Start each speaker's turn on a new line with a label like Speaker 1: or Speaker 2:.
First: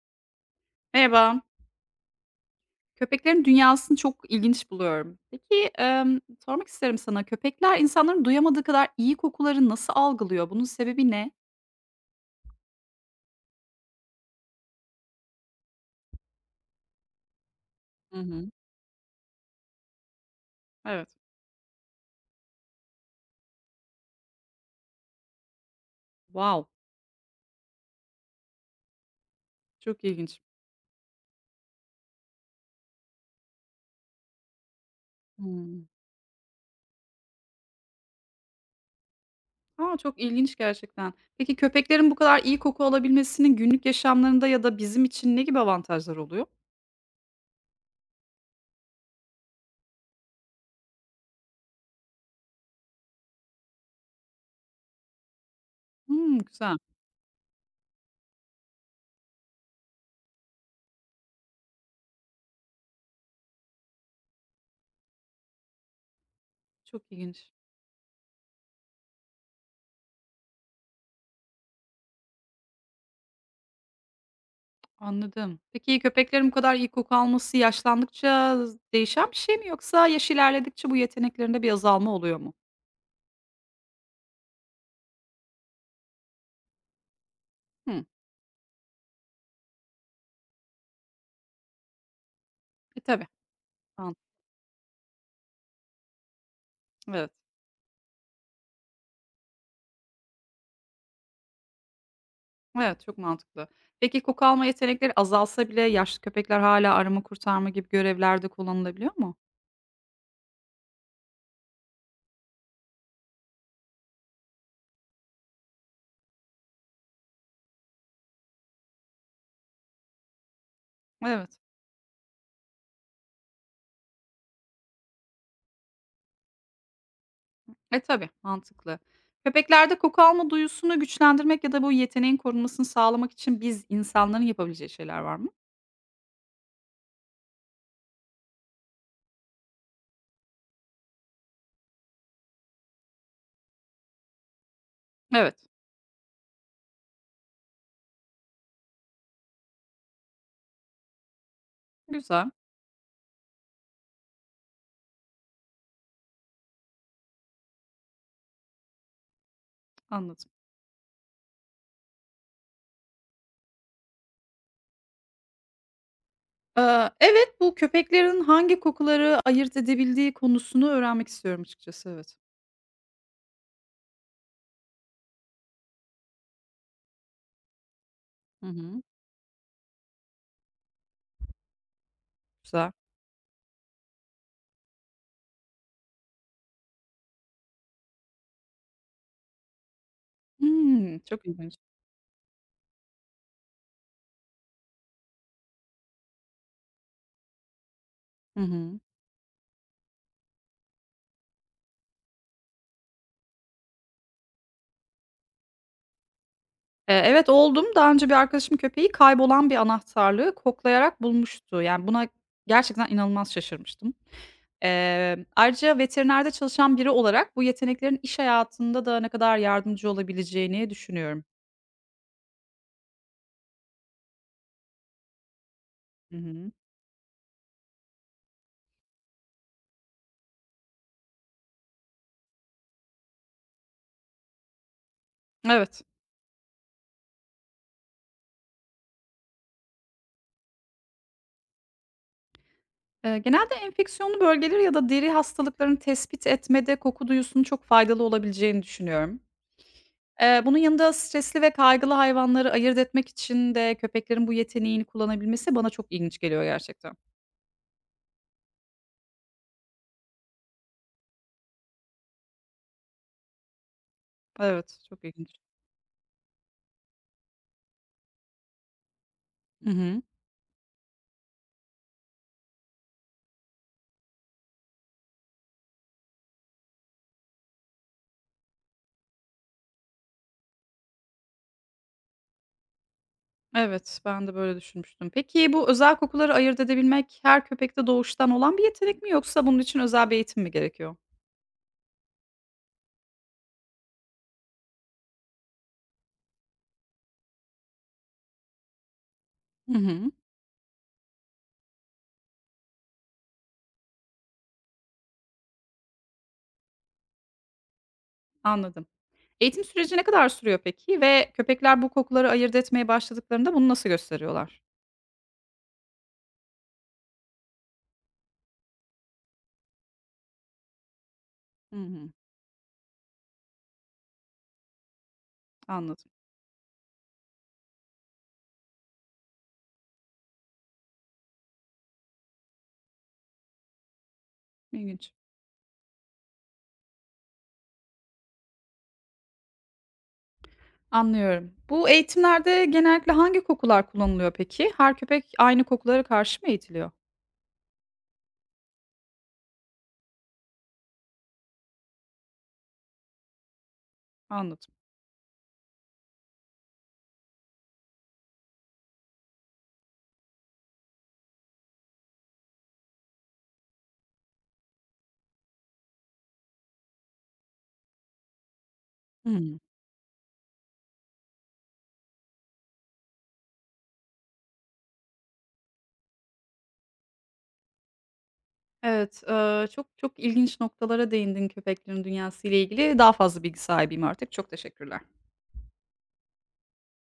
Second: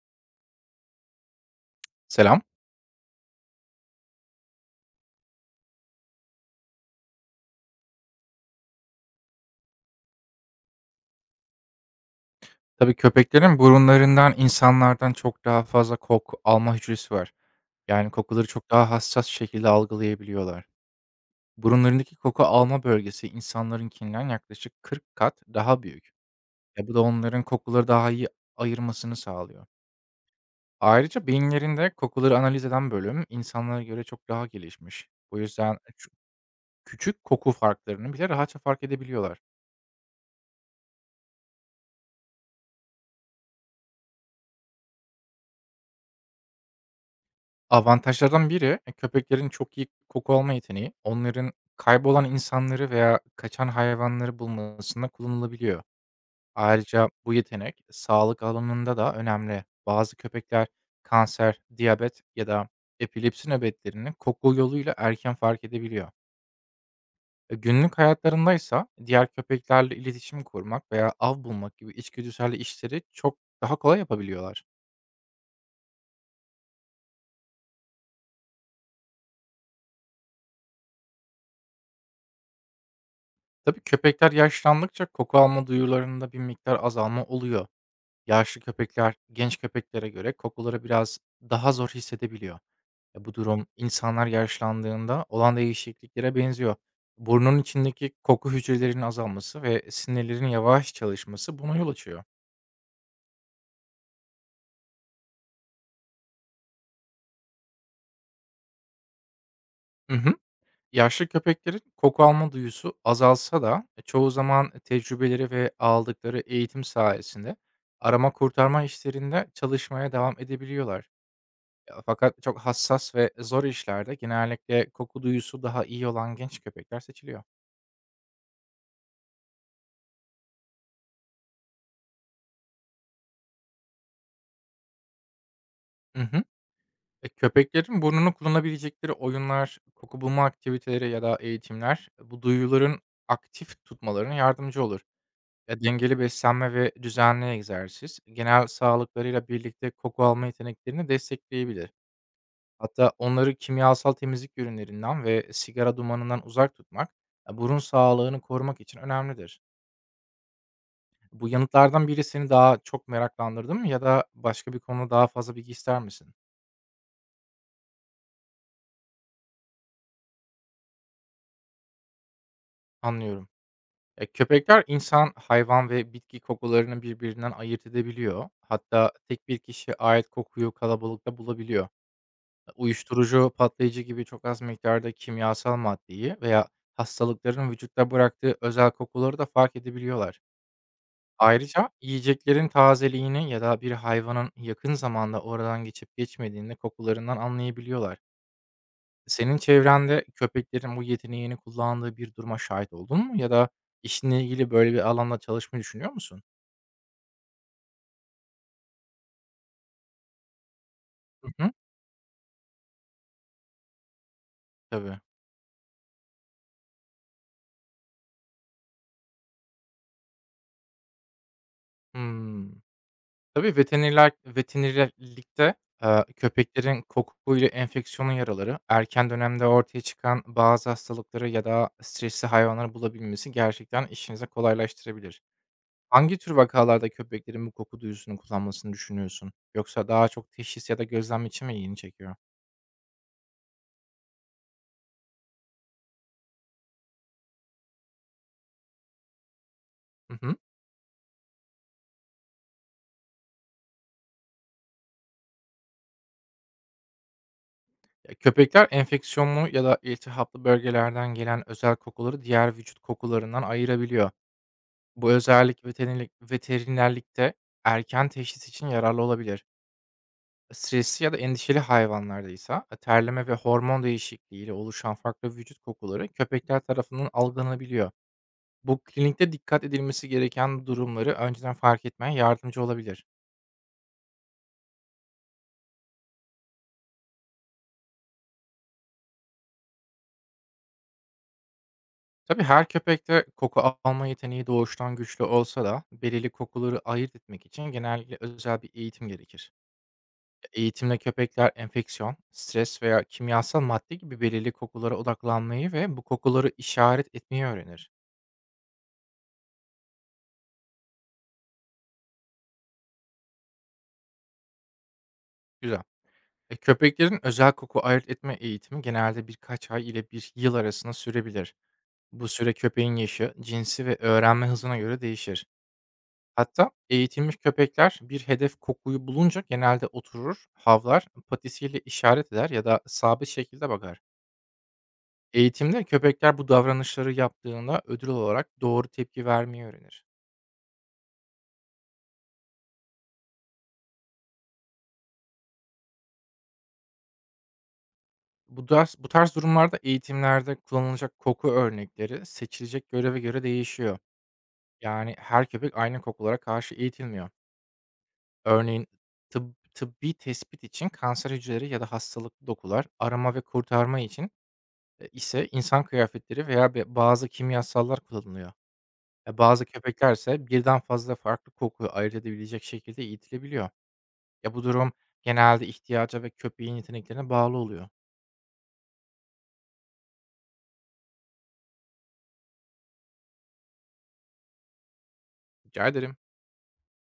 Speaker 1: Merhaba.
Speaker 2: Selam.
Speaker 1: Köpeklerin dünyasını çok ilginç buluyorum. Peki, sormak isterim sana, köpekler insanların duyamadığı kadar iyi kokuları nasıl algılıyor? Bunun sebebi ne?
Speaker 2: Tabii köpeklerin burunlarından insanlardan çok daha fazla koku alma hücresi var. Yani
Speaker 1: Hı
Speaker 2: kokuları
Speaker 1: hı.
Speaker 2: çok daha hassas şekilde algılayabiliyorlar.
Speaker 1: Evet.
Speaker 2: Burunlarındaki koku alma bölgesi insanlarınkinden yaklaşık 40 kat daha büyük.
Speaker 1: Wow!
Speaker 2: Ya bu da onların kokuları daha iyi ayırmasını sağlıyor.
Speaker 1: Çok ilginç.
Speaker 2: Ayrıca beyinlerinde kokuları analiz eden bölüm insanlara göre çok daha gelişmiş. Bu yüzden
Speaker 1: Hımm.
Speaker 2: küçük koku farklarını bile rahatça fark edebiliyorlar.
Speaker 1: A, çok ilginç gerçekten. Peki, köpeklerin bu kadar iyi koku alabilmesinin günlük yaşamlarında ya da bizim için ne gibi avantajlar oluyor?
Speaker 2: Avantajlardan biri, köpeklerin çok iyi koku alma yeteneği, onların kaybolan insanları veya kaçan hayvanları bulmasında kullanılabiliyor.
Speaker 1: Hımm, güzel.
Speaker 2: Ayrıca bu yetenek sağlık alanında da önemli. Bazı köpekler kanser, diyabet ya da epilepsi nöbetlerini koku yoluyla erken fark edebiliyor.
Speaker 1: Çok ilginç.
Speaker 2: Günlük hayatlarındaysa diğer köpeklerle iletişim kurmak veya av bulmak gibi içgüdüsel işleri çok daha kolay yapabiliyorlar.
Speaker 1: Anladım. Peki, köpeklerin bu kadar iyi koku alması yaşlandıkça değişen bir şey mi yoksa yaş ilerledikçe bu yeteneklerinde bir azalma oluyor mu?
Speaker 2: Tabii köpekler yaşlandıkça koku alma duyularında bir miktar azalma oluyor.
Speaker 1: Hımm.
Speaker 2: Yaşlı köpekler genç köpeklere göre kokuları biraz daha zor hissedebiliyor.
Speaker 1: E, tabii.
Speaker 2: Bu durum
Speaker 1: Mant
Speaker 2: insanlar yaşlandığında olan değişikliklere benziyor.
Speaker 1: Evet.
Speaker 2: Burnun içindeki koku hücrelerinin azalması ve sinirlerin yavaş çalışması buna yol açıyor.
Speaker 1: Evet, çok mantıklı. Peki koku alma yetenekleri azalsa bile yaşlı köpekler hala arama kurtarma gibi görevlerde kullanılabiliyor mu?
Speaker 2: Hı hı. Yaşlı köpeklerin koku alma duyusu azalsa da çoğu zaman tecrübeleri ve aldıkları eğitim sayesinde arama kurtarma işlerinde çalışmaya devam edebiliyorlar.
Speaker 1: Evet.
Speaker 2: Fakat çok hassas ve zor işlerde genellikle koku duyusu daha iyi olan genç köpekler seçiliyor.
Speaker 1: E, tabii, mantıklı. Köpeklerde koku alma duyusunu güçlendirmek ya da bu yeteneğin korunmasını sağlamak için biz insanların yapabileceği şeyler var mı?
Speaker 2: Hı hı. Köpeklerin burnunu kullanabilecekleri oyunlar, koku bulma aktiviteleri ya da eğitimler bu duyuların aktif tutmalarına yardımcı olur.
Speaker 1: Evet.
Speaker 2: Dengeli beslenme ve düzenli egzersiz genel sağlıklarıyla birlikte koku alma yeteneklerini destekleyebilir.
Speaker 1: Güzel,
Speaker 2: Hatta onları kimyasal temizlik ürünlerinden ve sigara dumanından uzak tutmak burun sağlığını korumak için önemlidir.
Speaker 1: anladım.
Speaker 2: Bu yanıtlardan biri seni daha çok meraklandırdı mı ya da başka bir konuda daha fazla bilgi ister misin?
Speaker 1: Evet, bu köpeklerin hangi kokuları ayırt edebildiği konusunu öğrenmek istiyorum açıkçası, evet.
Speaker 2: Anlıyorum. Köpekler insan, hayvan ve bitki kokularını birbirinden ayırt edebiliyor.
Speaker 1: Hı hı.
Speaker 2: Hatta tek bir kişiye ait kokuyu kalabalıkta bulabiliyor. E,
Speaker 1: Güzel.
Speaker 2: Uyuşturucu, patlayıcı gibi çok az miktarda kimyasal maddeyi veya hastalıkların vücutta bıraktığı özel kokuları da fark edebiliyorlar.
Speaker 1: Hımm, çok ilginç.
Speaker 2: Ayrıca yiyeceklerin tazeliğini ya da bir hayvanın yakın zamanda oradan geçip geçmediğini kokularından anlayabiliyorlar.
Speaker 1: Hı hı.
Speaker 2: Senin çevrende köpeklerin bu yeteneğini kullandığı bir duruma şahit oldun mu ya da işinle ilgili böyle bir alanda çalışmayı düşünüyor musun?
Speaker 1: Evet, oldum. Daha önce bir arkadaşım köpeği kaybolan bir anahtarlığı koklayarak
Speaker 2: Hı hı.
Speaker 1: bulmuştu. Yani, buna gerçekten inanılmaz şaşırmıştım.
Speaker 2: Tabii.
Speaker 1: Ayrıca veterinerde çalışan biri olarak bu yeteneklerin iş hayatında da ne kadar yardımcı olabileceğini düşünüyorum.
Speaker 2: Hımm. Tabii veterinerler veterinerlikte,
Speaker 1: Hı hı.
Speaker 2: köpeklerin kokuyla enfeksiyonun yaraları, erken dönemde ortaya çıkan bazı hastalıkları ya da stresli hayvanları bulabilmesi gerçekten işinize kolaylaştırabilir.
Speaker 1: Evet.
Speaker 2: Hangi tür vakalarda köpeklerin bu koku duyusunu kullanmasını düşünüyorsun? Yoksa daha çok teşhis ya da gözlem için mi ilgini çekiyor?
Speaker 1: Genelde enfeksiyonlu bölgeleri ya da deri hastalıklarını tespit etmede koku duyusunun çok faydalı olabileceğini düşünüyorum.
Speaker 2: Hı hı.
Speaker 1: Bunun yanında stresli ve kaygılı hayvanları ayırt etmek için de köpeklerin bu yeteneğini kullanabilmesi bana çok ilginç geliyor gerçekten.
Speaker 2: Köpekler enfeksiyonlu ya da iltihaplı bölgelerden gelen özel kokuları diğer vücut kokularından ayırabiliyor.
Speaker 1: Evet, çok
Speaker 2: Bu
Speaker 1: ilginç.
Speaker 2: özellik veterinerlik, veterinerlikte erken teşhis için yararlı olabilir.
Speaker 1: Hı hı.
Speaker 2: Stresli ya da endişeli hayvanlarda ise terleme ve hormon değişikliği ile oluşan farklı vücut kokuları köpekler tarafından algılanabiliyor. Bu klinikte dikkat edilmesi gereken durumları önceden fark etmeye yardımcı olabilir.
Speaker 1: Evet, ben de böyle düşünmüştüm. Peki bu özel kokuları ayırt edebilmek her köpekte doğuştan olan bir yetenek mi yoksa bunun için özel bir eğitim mi gerekiyor?
Speaker 2: Tabii her köpekte koku alma yeteneği doğuştan güçlü olsa da belirli kokuları ayırt etmek için genellikle özel bir eğitim gerekir.
Speaker 1: Hı hı.
Speaker 2: Eğitimle köpekler enfeksiyon, stres veya kimyasal madde gibi belirli kokulara odaklanmayı ve bu kokuları işaret etmeyi öğrenir.
Speaker 1: Anladım. Eğitim süreci ne kadar sürüyor peki ve köpekler bu kokuları ayırt etmeye başladıklarında bunu nasıl gösteriyorlar?
Speaker 2: Güzel. Köpeklerin özel koku ayırt etme eğitimi genelde birkaç ay ile bir yıl arasında sürebilir.
Speaker 1: Hı hı.
Speaker 2: Bu süre köpeğin yaşı, cinsi ve öğrenme hızına göre değişir.
Speaker 1: Anladım.
Speaker 2: Hatta eğitilmiş köpekler bir hedef kokuyu bulunca genelde oturur, havlar, patisiyle işaret eder ya da sabit şekilde bakar.
Speaker 1: İlginç.
Speaker 2: Eğitimde köpekler bu davranışları yaptığında ödül olarak doğru tepki vermeyi öğrenir.
Speaker 1: Anlıyorum. Bu eğitimlerde genellikle hangi kokular kullanılıyor peki? Her köpek aynı kokulara karşı mı eğitiliyor?
Speaker 2: Bu tarz durumlarda eğitimlerde kullanılacak koku örnekleri seçilecek göreve göre değişiyor.
Speaker 1: Anladım.
Speaker 2: Yani her köpek aynı kokulara karşı eğitilmiyor. Örneğin tıbbi tespit için kanser hücreleri ya da hastalıklı dokular, arama ve kurtarma için ise insan kıyafetleri veya bazı kimyasallar kullanılıyor. Bazı köpekler ise birden fazla farklı kokuyu ayırt edebilecek şekilde eğitilebiliyor. Ya bu durum genelde ihtiyaca ve köpeğin yeteneklerine bağlı oluyor.
Speaker 1: Evet, çok çok ilginç noktalara değindin köpeklerin dünyası ile ilgili. Daha fazla bilgi sahibiyim artık. Çok teşekkürler.
Speaker 2: Rica ederim.